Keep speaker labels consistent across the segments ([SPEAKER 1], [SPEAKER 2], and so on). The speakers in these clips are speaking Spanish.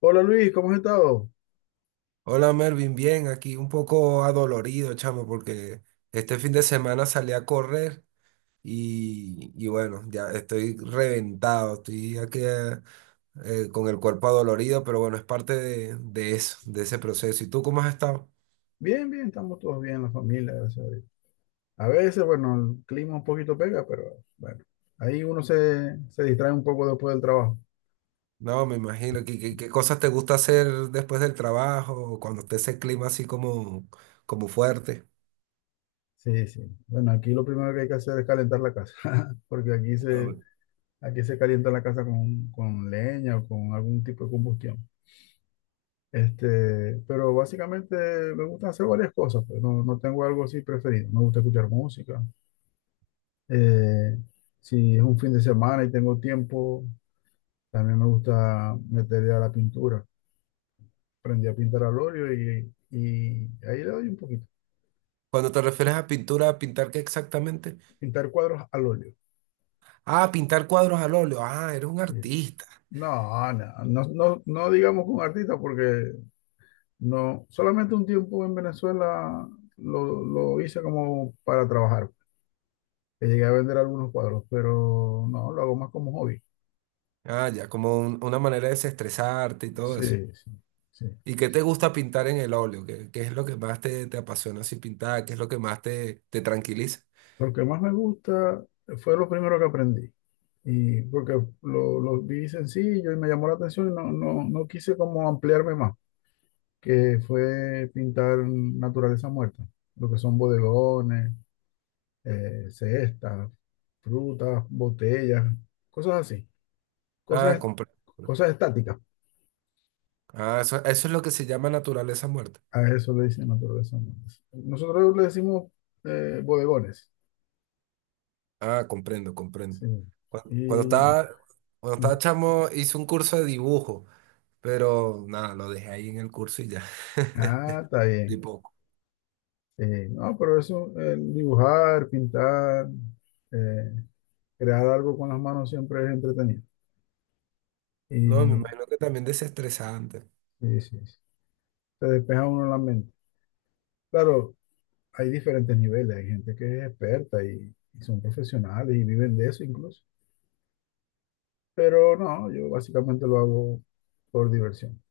[SPEAKER 1] Hola Luis, ¿cómo has estado?
[SPEAKER 2] Hola Mervin, bien, aquí un poco adolorido, chamo, porque este fin de semana salí a correr y bueno, ya estoy reventado, estoy aquí con el cuerpo adolorido, pero bueno, es parte de eso, de ese proceso. ¿Y tú cómo has estado?
[SPEAKER 1] Bien, bien, estamos todos bien, la familia, gracias a Dios. A veces, bueno, el clima un poquito pega, pero bueno, ahí uno se distrae un poco después del trabajo.
[SPEAKER 2] No, me imagino, ¿qué cosas te gusta hacer después del trabajo, cuando esté ese clima así como fuerte?
[SPEAKER 1] Sí, sí. Bueno, aquí lo primero que hay que hacer es calentar la casa, porque aquí
[SPEAKER 2] A
[SPEAKER 1] se,
[SPEAKER 2] ver.
[SPEAKER 1] aquí se calienta la casa con leña o con algún tipo de combustión. Pero básicamente me gusta hacer varias cosas, pues no, no tengo algo así preferido. Me gusta escuchar música. Eh, si es un fin de semana y tengo tiempo. También me gusta meterle a la pintura. Aprendí a pintar al óleo y ahí le doy un poquito.
[SPEAKER 2] Cuando te refieres a pintura, ¿a pintar qué exactamente?
[SPEAKER 1] Pintar cuadros al óleo.
[SPEAKER 2] Ah, pintar cuadros al óleo. Ah, eres un
[SPEAKER 1] Sí.
[SPEAKER 2] artista.
[SPEAKER 1] No, no, no, no, no digamos con artista porque no, solamente un tiempo en Venezuela lo hice como para trabajar. Que llegué a vender algunos cuadros, pero no, lo hago más como hobby.
[SPEAKER 2] Ah, ya, como una manera de desestresarte y todo
[SPEAKER 1] Sí,
[SPEAKER 2] eso.
[SPEAKER 1] sí, sí.
[SPEAKER 2] ¿Y qué te gusta pintar en el óleo? ¿Qué es lo que más te apasiona así pintar? ¿Qué es lo que más te tranquiliza?
[SPEAKER 1] Lo que más me gusta fue lo primero que aprendí. Y porque lo vi sencillo y me llamó la atención y no, no, no quise como ampliarme más, que fue pintar naturaleza muerta, lo que son bodegones, cestas, frutas, botellas, cosas así,
[SPEAKER 2] Ah,
[SPEAKER 1] cosas,
[SPEAKER 2] comprendo.
[SPEAKER 1] cosas estáticas.
[SPEAKER 2] Ah, eso es lo que se llama naturaleza muerta.
[SPEAKER 1] A eso le dicen naturaleza muerta. Nosotros le decimos bodegones.
[SPEAKER 2] Ah, comprendo, comprendo.
[SPEAKER 1] Sí.
[SPEAKER 2] Cuando, cuando
[SPEAKER 1] Y,
[SPEAKER 2] estaba, cuando estaba chamo hice un curso de dibujo, pero nada, lo dejé ahí en el curso y ya.
[SPEAKER 1] ah, está
[SPEAKER 2] Y
[SPEAKER 1] bien.
[SPEAKER 2] poco.
[SPEAKER 1] No, pero eso, el dibujar, pintar, eh, crear algo con las manos siempre es entretenido.
[SPEAKER 2] No, me
[SPEAKER 1] Y
[SPEAKER 2] imagino que también desestresante.
[SPEAKER 1] sí, sí, sí. Te despeja uno la mente. Claro, hay diferentes niveles, hay gente que es experta y son profesionales y viven de eso incluso. Pero no, yo básicamente lo hago por diversión.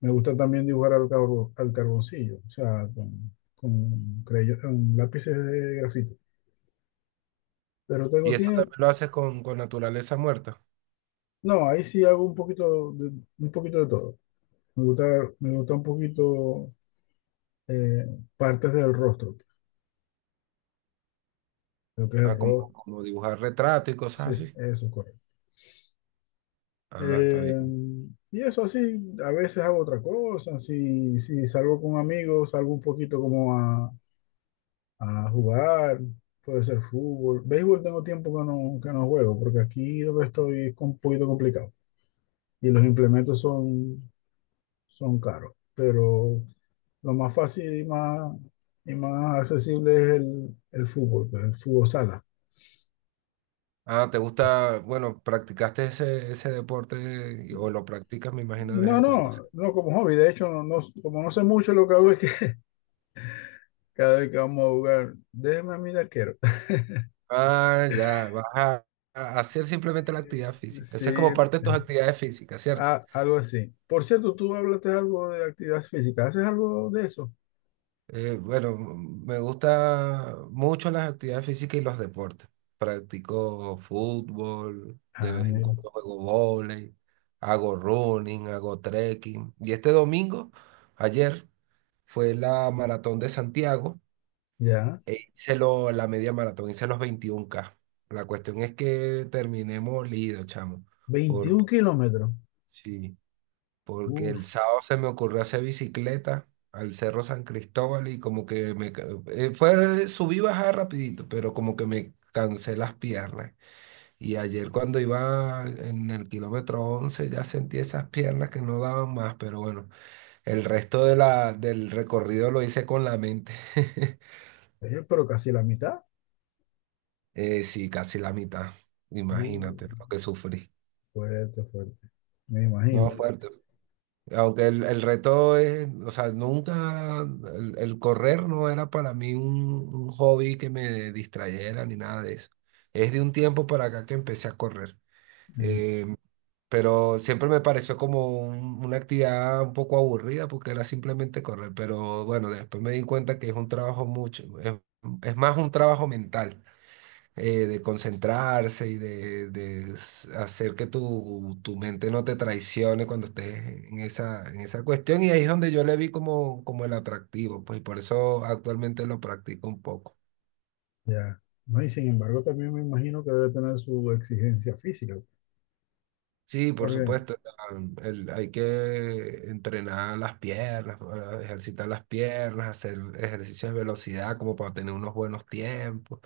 [SPEAKER 1] Me gusta también dibujar al carboncillo, o sea, con, con lápices de grafito. Pero tengo
[SPEAKER 2] Y esto
[SPEAKER 1] tiempo.
[SPEAKER 2] también lo haces con naturaleza muerta.
[SPEAKER 1] No, ahí sí hago un poquito de todo. Me gusta, me gusta un poquito eh, partes del rostro. Lo que es el
[SPEAKER 2] Ah, como,
[SPEAKER 1] rostro.
[SPEAKER 2] como dibujar retratos y
[SPEAKER 1] Sí,
[SPEAKER 2] cosas así.
[SPEAKER 1] eso es correcto.
[SPEAKER 2] Ah, está
[SPEAKER 1] Eh,
[SPEAKER 2] bien.
[SPEAKER 1] y eso así, a veces hago otra cosa. Si, si salgo con amigos, salgo un poquito como a jugar. Puede ser fútbol. Béisbol tengo tiempo que no juego, porque aquí donde estoy es un poquito complicado. Y los implementos son, son caros. Pero lo más fácil y más accesible es el fútbol, pues, el fútbol sala.
[SPEAKER 2] Ah, ¿te gusta? Bueno, ¿practicaste ese deporte o lo practicas, me imagino, de vez
[SPEAKER 1] No,
[SPEAKER 2] en cuando?
[SPEAKER 1] no, no como hobby. De hecho, no, como no sé mucho, lo que hago es que cada vez que vamos a jugar, déjeme a mí de arquero.
[SPEAKER 2] Ah, ya, vas a hacer simplemente la actividad física.
[SPEAKER 1] Sí,
[SPEAKER 2] Esa es como parte de tus actividades físicas, ¿cierto?
[SPEAKER 1] algo así. Por cierto, tú hablaste algo de actividad física. ¿Haces algo de eso?
[SPEAKER 2] Bueno, me gusta mucho las actividades físicas y los deportes. Practico fútbol, de
[SPEAKER 1] Ah,
[SPEAKER 2] vez en
[SPEAKER 1] mira.
[SPEAKER 2] cuando juego vóley, hago running, hago trekking. Y este domingo, ayer, fue la maratón de Santiago.
[SPEAKER 1] Ya.
[SPEAKER 2] E hice la media maratón, hice los 21 k. La cuestión es que terminé molido, chamo.
[SPEAKER 1] veintiún
[SPEAKER 2] Porque,
[SPEAKER 1] kilómetros.
[SPEAKER 2] sí, porque
[SPEAKER 1] Uf,
[SPEAKER 2] el sábado se me ocurrió hacer bicicleta al Cerro San Cristóbal y como que me fue subí y bajar rapidito, pero como que me cansé las piernas. Y ayer cuando iba en el kilómetro 11 ya sentí esas piernas que no daban más, pero bueno, el resto del recorrido lo hice con la mente.
[SPEAKER 1] pero casi la mitad.
[SPEAKER 2] Sí, casi la mitad.
[SPEAKER 1] Uh,
[SPEAKER 2] Imagínate lo que sufrí.
[SPEAKER 1] fuerte, fuerte. Me imagino
[SPEAKER 2] No,
[SPEAKER 1] yo.
[SPEAKER 2] fuerte. Aunque el reto es, o sea, nunca, el correr no era para mí un hobby que me distrayera ni nada de eso. Es de un tiempo para acá que empecé a correr.
[SPEAKER 1] Mm,
[SPEAKER 2] Eh, pero siempre me pareció como una actividad un poco aburrida porque era simplemente correr. Pero bueno, después me di cuenta que es un trabajo mucho, es más un trabajo mental, de concentrarse y de hacer que tu mente no te traicione cuando estés en esa cuestión. Y ahí es donde yo le vi como el atractivo, pues y por eso actualmente lo practico un poco.
[SPEAKER 1] ya. No, y sin embargo, también me imagino que debe tener su exigencia física.
[SPEAKER 2] Sí, por
[SPEAKER 1] Porque,
[SPEAKER 2] supuesto, hay que entrenar las piernas, ejercitar las piernas, hacer ejercicios de velocidad como para tener unos buenos tiempos.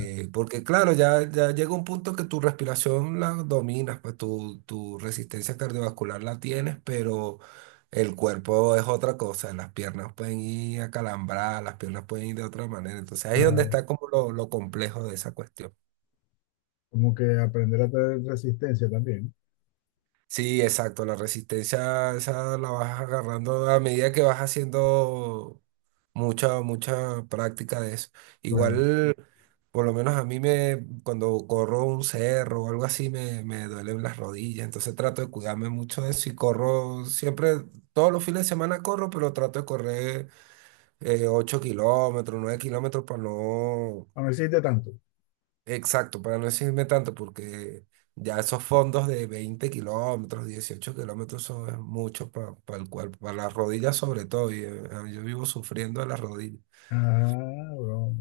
[SPEAKER 1] ah,
[SPEAKER 2] porque claro, ya llega un punto que tu respiración la dominas, pues tu resistencia cardiovascular la tienes, pero el cuerpo es otra cosa, las piernas pueden ir acalambradas, las piernas pueden ir de otra manera. Entonces ahí es donde
[SPEAKER 1] claro,
[SPEAKER 2] está como lo complejo de esa cuestión.
[SPEAKER 1] como que aprender a tener resistencia también,
[SPEAKER 2] Sí, exacto, la resistencia esa la vas agarrando a medida que vas haciendo mucha, mucha práctica de eso.
[SPEAKER 1] claro.
[SPEAKER 2] Igual, por lo menos a mí me, cuando corro un cerro o algo así, me duelen las rodillas, entonces trato de cuidarme mucho de eso y corro siempre, todos los fines de semana corro, pero trato de correr 8 kilómetros, 9 kilómetros para no.
[SPEAKER 1] Ah, no existe tanto.
[SPEAKER 2] Exacto, para no decirme tanto, porque ya esos fondos de 20 kilómetros, 18 kilómetros, son es mucho para el cuerpo, para las rodillas sobre todo, y yo vivo sufriendo de las rodillas.
[SPEAKER 1] Ah, broma.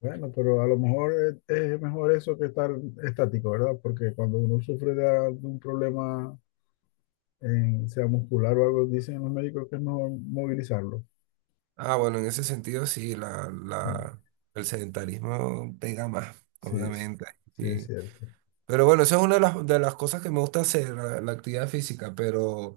[SPEAKER 1] Bueno, pero a lo mejor es mejor eso que estar estático, ¿verdad? Porque cuando uno sufre de de un problema, en, sea muscular o algo, dicen los médicos que es mejor movilizarlo.
[SPEAKER 2] Ah, bueno, en ese sentido sí,
[SPEAKER 1] Sí,
[SPEAKER 2] el sedentarismo pega más,
[SPEAKER 1] sí, sí,
[SPEAKER 2] obviamente.
[SPEAKER 1] sí, es
[SPEAKER 2] Sí.
[SPEAKER 1] cierto.
[SPEAKER 2] Pero bueno, eso es una de las cosas que me gusta hacer, la actividad física, pero.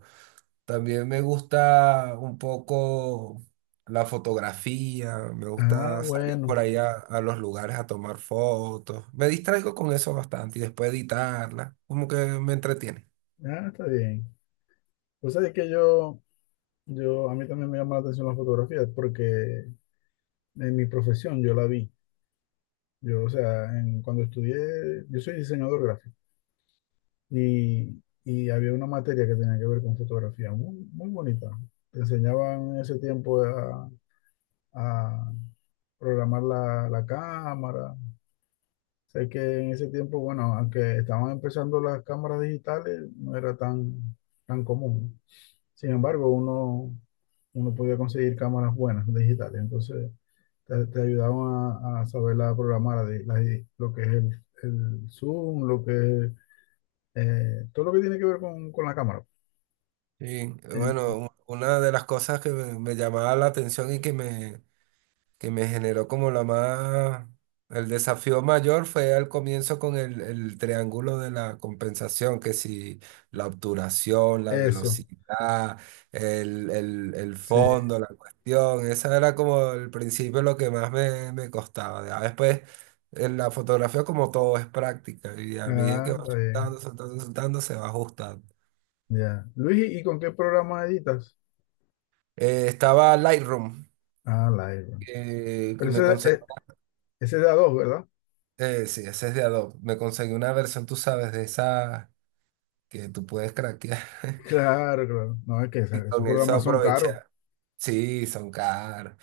[SPEAKER 2] También me gusta un poco la fotografía, me
[SPEAKER 1] Ah,
[SPEAKER 2] gusta salir
[SPEAKER 1] bueno.
[SPEAKER 2] por ahí a los lugares a tomar fotos. Me distraigo con eso bastante y después editarla, como que me entretiene.
[SPEAKER 1] Ah, está bien. Pues sabes que yo, a mí también me llama la atención la fotografía porque en mi profesión yo la vi. Yo, o sea, cuando estudié, yo soy diseñador gráfico. Y había una materia que tenía que ver con fotografía, muy, muy bonita. Te enseñaban en ese tiempo a programar la, la cámara. Sé que en ese tiempo, bueno, aunque estaban empezando las cámaras digitales, no era tan, tan común. Sin embargo, uno, uno podía conseguir cámaras buenas, digitales. Entonces, te ayudaban a saber la programar, lo que es el zoom, lo que es todo lo que tiene que ver con la cámara.
[SPEAKER 2] Sí, bueno, una de las cosas que me llamaba la atención y que me generó como la más. El desafío mayor fue al comienzo con el triángulo de la compensación, que si la obturación, la
[SPEAKER 1] Eso,
[SPEAKER 2] velocidad, el
[SPEAKER 1] sí.
[SPEAKER 2] fondo, la cuestión, esa era como el principio lo que más me costaba. Ya después, en la fotografía como todo es práctica y a medida que
[SPEAKER 1] Ah,
[SPEAKER 2] va
[SPEAKER 1] está bien.
[SPEAKER 2] soltando, soltando, soltando, se va ajustando.
[SPEAKER 1] Ya. Luis, ¿y con qué programa editas?
[SPEAKER 2] Estaba Lightroom,
[SPEAKER 1] Ah, Lightroom.
[SPEAKER 2] que
[SPEAKER 1] Pero
[SPEAKER 2] me
[SPEAKER 1] ese,
[SPEAKER 2] conse-
[SPEAKER 1] ese es de a dos, ¿verdad?
[SPEAKER 2] Sí, ese es de Adobe. Me conseguí una versión, tú sabes, de esa que tú puedes craquear.
[SPEAKER 1] Claro, claro. No, es que
[SPEAKER 2] Y
[SPEAKER 1] esos
[SPEAKER 2] con eso, no,
[SPEAKER 1] programas son
[SPEAKER 2] aproveché.
[SPEAKER 1] caros.
[SPEAKER 2] Sí, son caros.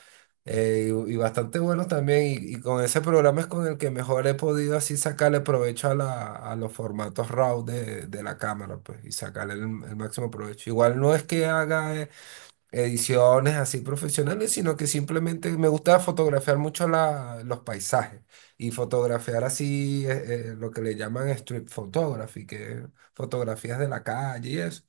[SPEAKER 2] Y bastante buenos también. Y con ese programa es con el que mejor he podido así sacarle provecho a los formatos RAW de la cámara, pues, y sacarle el máximo provecho. Igual no es que haga ediciones así profesionales, sino que simplemente me gusta fotografiar mucho los paisajes y fotografiar así lo que le llaman street photography, que es fotografías de la calle y eso.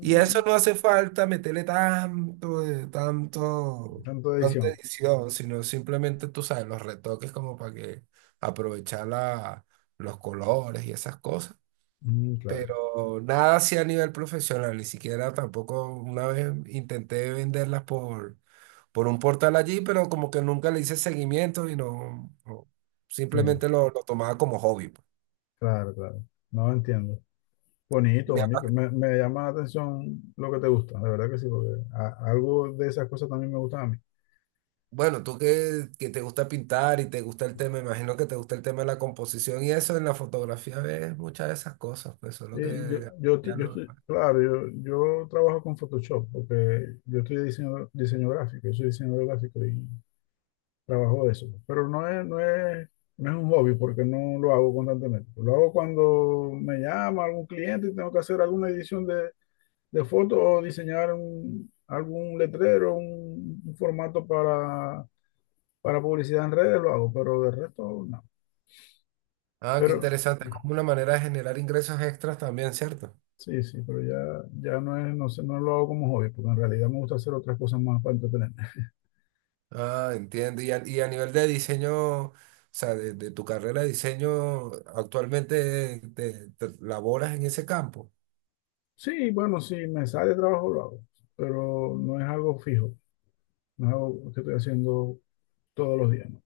[SPEAKER 2] Y a eso no hace falta meterle tanto, tanto,
[SPEAKER 1] tanto de
[SPEAKER 2] tanta
[SPEAKER 1] edición.
[SPEAKER 2] edición, sino simplemente, tú sabes, los retoques como para que aprovechar los colores y esas cosas
[SPEAKER 1] Mm, claro,
[SPEAKER 2] pero nada así a nivel profesional, ni siquiera tampoco una vez intenté venderlas por un portal allí, pero como que nunca le hice seguimiento y no, no,
[SPEAKER 1] sí,
[SPEAKER 2] simplemente lo tomaba como hobby, pues.
[SPEAKER 1] claro, claro. No entiendo. Bonito,
[SPEAKER 2] Me
[SPEAKER 1] bonito.
[SPEAKER 2] ha-
[SPEAKER 1] Me llama la atención lo que te gusta, de verdad que sí, porque algo de esas cosas también me gustan a mí.
[SPEAKER 2] Bueno, tú que te gusta pintar y te gusta el tema, imagino que te gusta el tema de la composición y eso, en la fotografía ves muchas de esas cosas, pues solo que ya no-
[SPEAKER 1] Claro, yo trabajo con Photoshop porque yo estoy diseño, diseño gráfico, yo soy diseñador gráfico y trabajo de eso. Pero no es, no es, no es un hobby porque no lo hago constantemente. Lo hago cuando me llama algún cliente y tengo que hacer alguna edición de foto o diseñar algún letrero, un formato para publicidad en redes, lo hago, pero de resto no.
[SPEAKER 2] Ah, qué
[SPEAKER 1] Pero,
[SPEAKER 2] interesante, es como una manera de generar ingresos extras también, ¿cierto?
[SPEAKER 1] Sí, sí, pero ya, ya no es, no sé, no lo hago como hobby, porque en realidad me gusta hacer otras cosas más para entretenerme.
[SPEAKER 2] Ah, entiendo. Y a nivel de diseño, o sea, de tu carrera de diseño, actualmente te laboras en ese campo.
[SPEAKER 1] Sí, bueno, si me sale trabajo lo hago, pero no es algo fijo, no es algo que estoy haciendo todos los días, ¿no?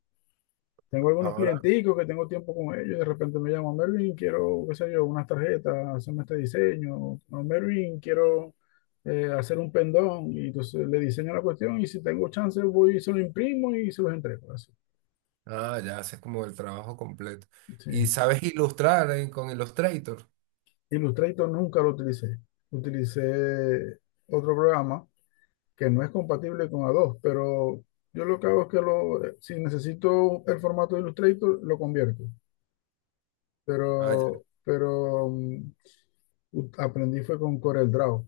[SPEAKER 1] Tengo algunos
[SPEAKER 2] Ahora,
[SPEAKER 1] clienticos que tengo tiempo con ellos, de repente me llaman, Mervin, quiero, qué sé yo, unas tarjetas, hacerme este diseño, o Mervin, quiero hacer un pendón, y entonces le diseño la cuestión, y si tengo chance voy y se lo imprimo y se los entrego, así.
[SPEAKER 2] ah, ya haces como el trabajo completo. Y
[SPEAKER 1] Sí.
[SPEAKER 2] sabes ilustrar con Illustrator.
[SPEAKER 1] Illustrator nunca lo utilicé. Utilicé otro programa que no es compatible con Adobe, pero yo lo que hago es que lo, si necesito el formato de Illustrator, lo convierto.
[SPEAKER 2] Ah, ya.
[SPEAKER 1] Pero aprendí fue con CorelDRAW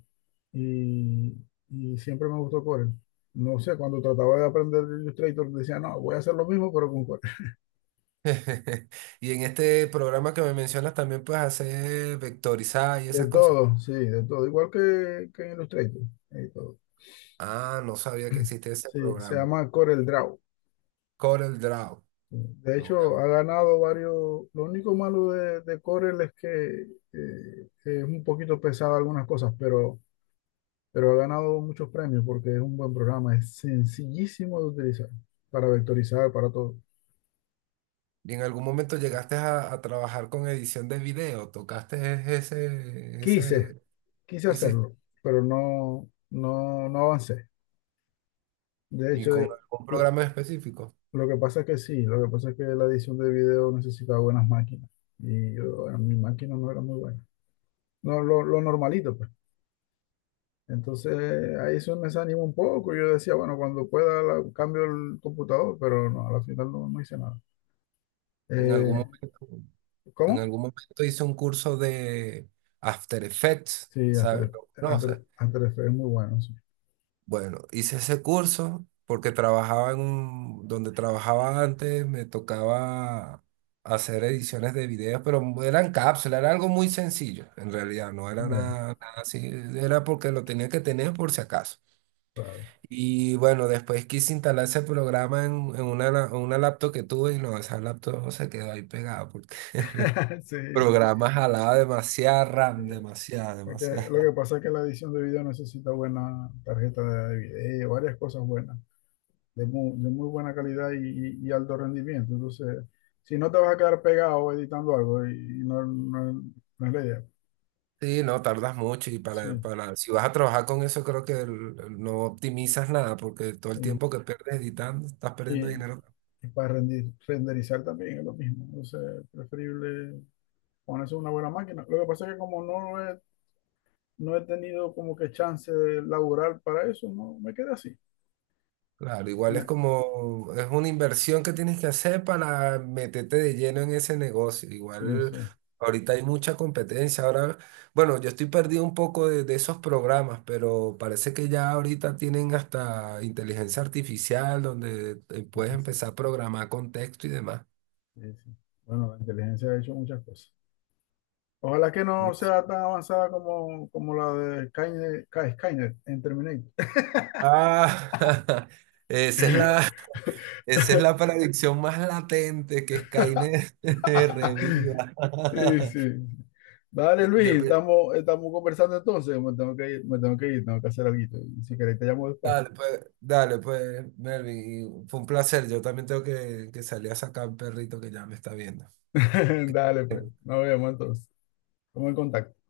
[SPEAKER 1] y, y siempre me gustó Corel. No sé, cuando trataba de aprender Illustrator, decía, no, voy a hacer lo mismo, pero con Corel.
[SPEAKER 2] Y en este programa que me mencionas también puedes hacer vectorizar y
[SPEAKER 1] De
[SPEAKER 2] esas cosas.
[SPEAKER 1] todo, sí, de todo. Igual que en Illustrator. Y todo.
[SPEAKER 2] Ah, no sabía que existía ese
[SPEAKER 1] Sí, se
[SPEAKER 2] programa.
[SPEAKER 1] llama CorelDRAW.
[SPEAKER 2] Corel Draw.
[SPEAKER 1] De
[SPEAKER 2] Lo voy a
[SPEAKER 1] hecho, ha
[SPEAKER 2] buscar.
[SPEAKER 1] ganado varios. Lo único malo de Corel es que es un poquito pesado algunas cosas, pero ha ganado muchos premios porque es un buen programa. Es sencillísimo de utilizar para vectorizar, para todo.
[SPEAKER 2] ¿Y en algún momento llegaste a trabajar con edición de video? ¿Tocaste e-, ese,
[SPEAKER 1] Quise,
[SPEAKER 2] ese,
[SPEAKER 1] quise
[SPEAKER 2] hiciste?
[SPEAKER 1] hacerlo, pero no, no, no avancé. De
[SPEAKER 2] ¿Y
[SPEAKER 1] hecho,
[SPEAKER 2] con
[SPEAKER 1] de-
[SPEAKER 2] algún
[SPEAKER 1] lo,
[SPEAKER 2] programa específico?
[SPEAKER 1] lo que pasa es que sí, lo que pasa es que la edición de video necesitaba buenas máquinas y yo, bueno, mi máquina no era muy buena. No, lo normalito, pues. Entonces ahí eso me desanimó un poco. Yo decía, bueno, cuando pueda cambio el computador, pero no, a la final no, no hice nada.
[SPEAKER 2] En
[SPEAKER 1] Eh,
[SPEAKER 2] algún momento, en
[SPEAKER 1] ¿Cómo?
[SPEAKER 2] algún momento hice un curso de After Effects,
[SPEAKER 1] Sí,
[SPEAKER 2] ¿sabes?
[SPEAKER 1] After,
[SPEAKER 2] ¿Lo conoces?
[SPEAKER 1] After Effects es muy bueno, sí.
[SPEAKER 2] Bueno, hice ese curso porque trabajaba donde trabajaba antes, me tocaba hacer ediciones de videos, pero eran cápsulas, era algo muy sencillo, en realidad, no era
[SPEAKER 1] Ya,
[SPEAKER 2] nada, nada así, era porque lo tenía que tener por si acaso.
[SPEAKER 1] claro.
[SPEAKER 2] Y bueno, después quise instalar ese programa en una laptop que tuve y no, esa laptop no se quedó ahí pegada porque el
[SPEAKER 1] Sí, sí.
[SPEAKER 2] programa jalaba demasiada
[SPEAKER 1] Sí.
[SPEAKER 2] RAM, demasiada,
[SPEAKER 1] Es que lo
[SPEAKER 2] demasiada.
[SPEAKER 1] que pasa es que la edición de video necesita buena tarjeta de video, varias cosas buenas, de muy buena calidad y, y alto rendimiento. Entonces, si no te vas a quedar pegado editando algo, y no, no, no es la idea.
[SPEAKER 2] Sí, no, tardas mucho y
[SPEAKER 1] Sí.
[SPEAKER 2] si vas a trabajar con eso creo que no optimizas nada porque todo el tiempo que pierdes editando, estás perdiendo
[SPEAKER 1] Y,
[SPEAKER 2] dinero.
[SPEAKER 1] Y para renderizar también es lo mismo. Entonces, preferible ponerse una buena máquina. Lo que pasa es que como no he, no he tenido como que chance de laburar para eso, no me quedé así.
[SPEAKER 2] Claro, igual es
[SPEAKER 1] Me-
[SPEAKER 2] como, es una inversión que tienes que hacer para meterte de lleno en ese negocio.
[SPEAKER 1] sí,
[SPEAKER 2] Igual
[SPEAKER 1] sí,
[SPEAKER 2] ahorita hay mucha competencia. Ahora, bueno, yo estoy perdido un poco de esos programas, pero parece que ya ahorita tienen hasta inteligencia artificial donde puedes
[SPEAKER 1] sí, sí,
[SPEAKER 2] empezar a programar con texto y demás.
[SPEAKER 1] sí. Bueno, la inteligencia ha hecho muchas cosas. Ojalá que
[SPEAKER 2] No.
[SPEAKER 1] no sea tan avanzada como, como la de Skynet, Skynet en Terminator.
[SPEAKER 2] Ah, esa es la, esa es la predicción más latente que Skynet reviva.
[SPEAKER 1] Sí, sí. Dale, Luis,
[SPEAKER 2] Yo, pe-
[SPEAKER 1] estamos, estamos conversando entonces. Me tengo que ir, me tengo que ir, tengo que hacer algo. Y si querés, te llamo después.
[SPEAKER 2] Dale, pues, Melvin, y fue un placer. Yo también tengo que salir a sacar un perrito que ya me está viendo.
[SPEAKER 1] Dale, pues. Nos vemos entonces. Estamos en contacto.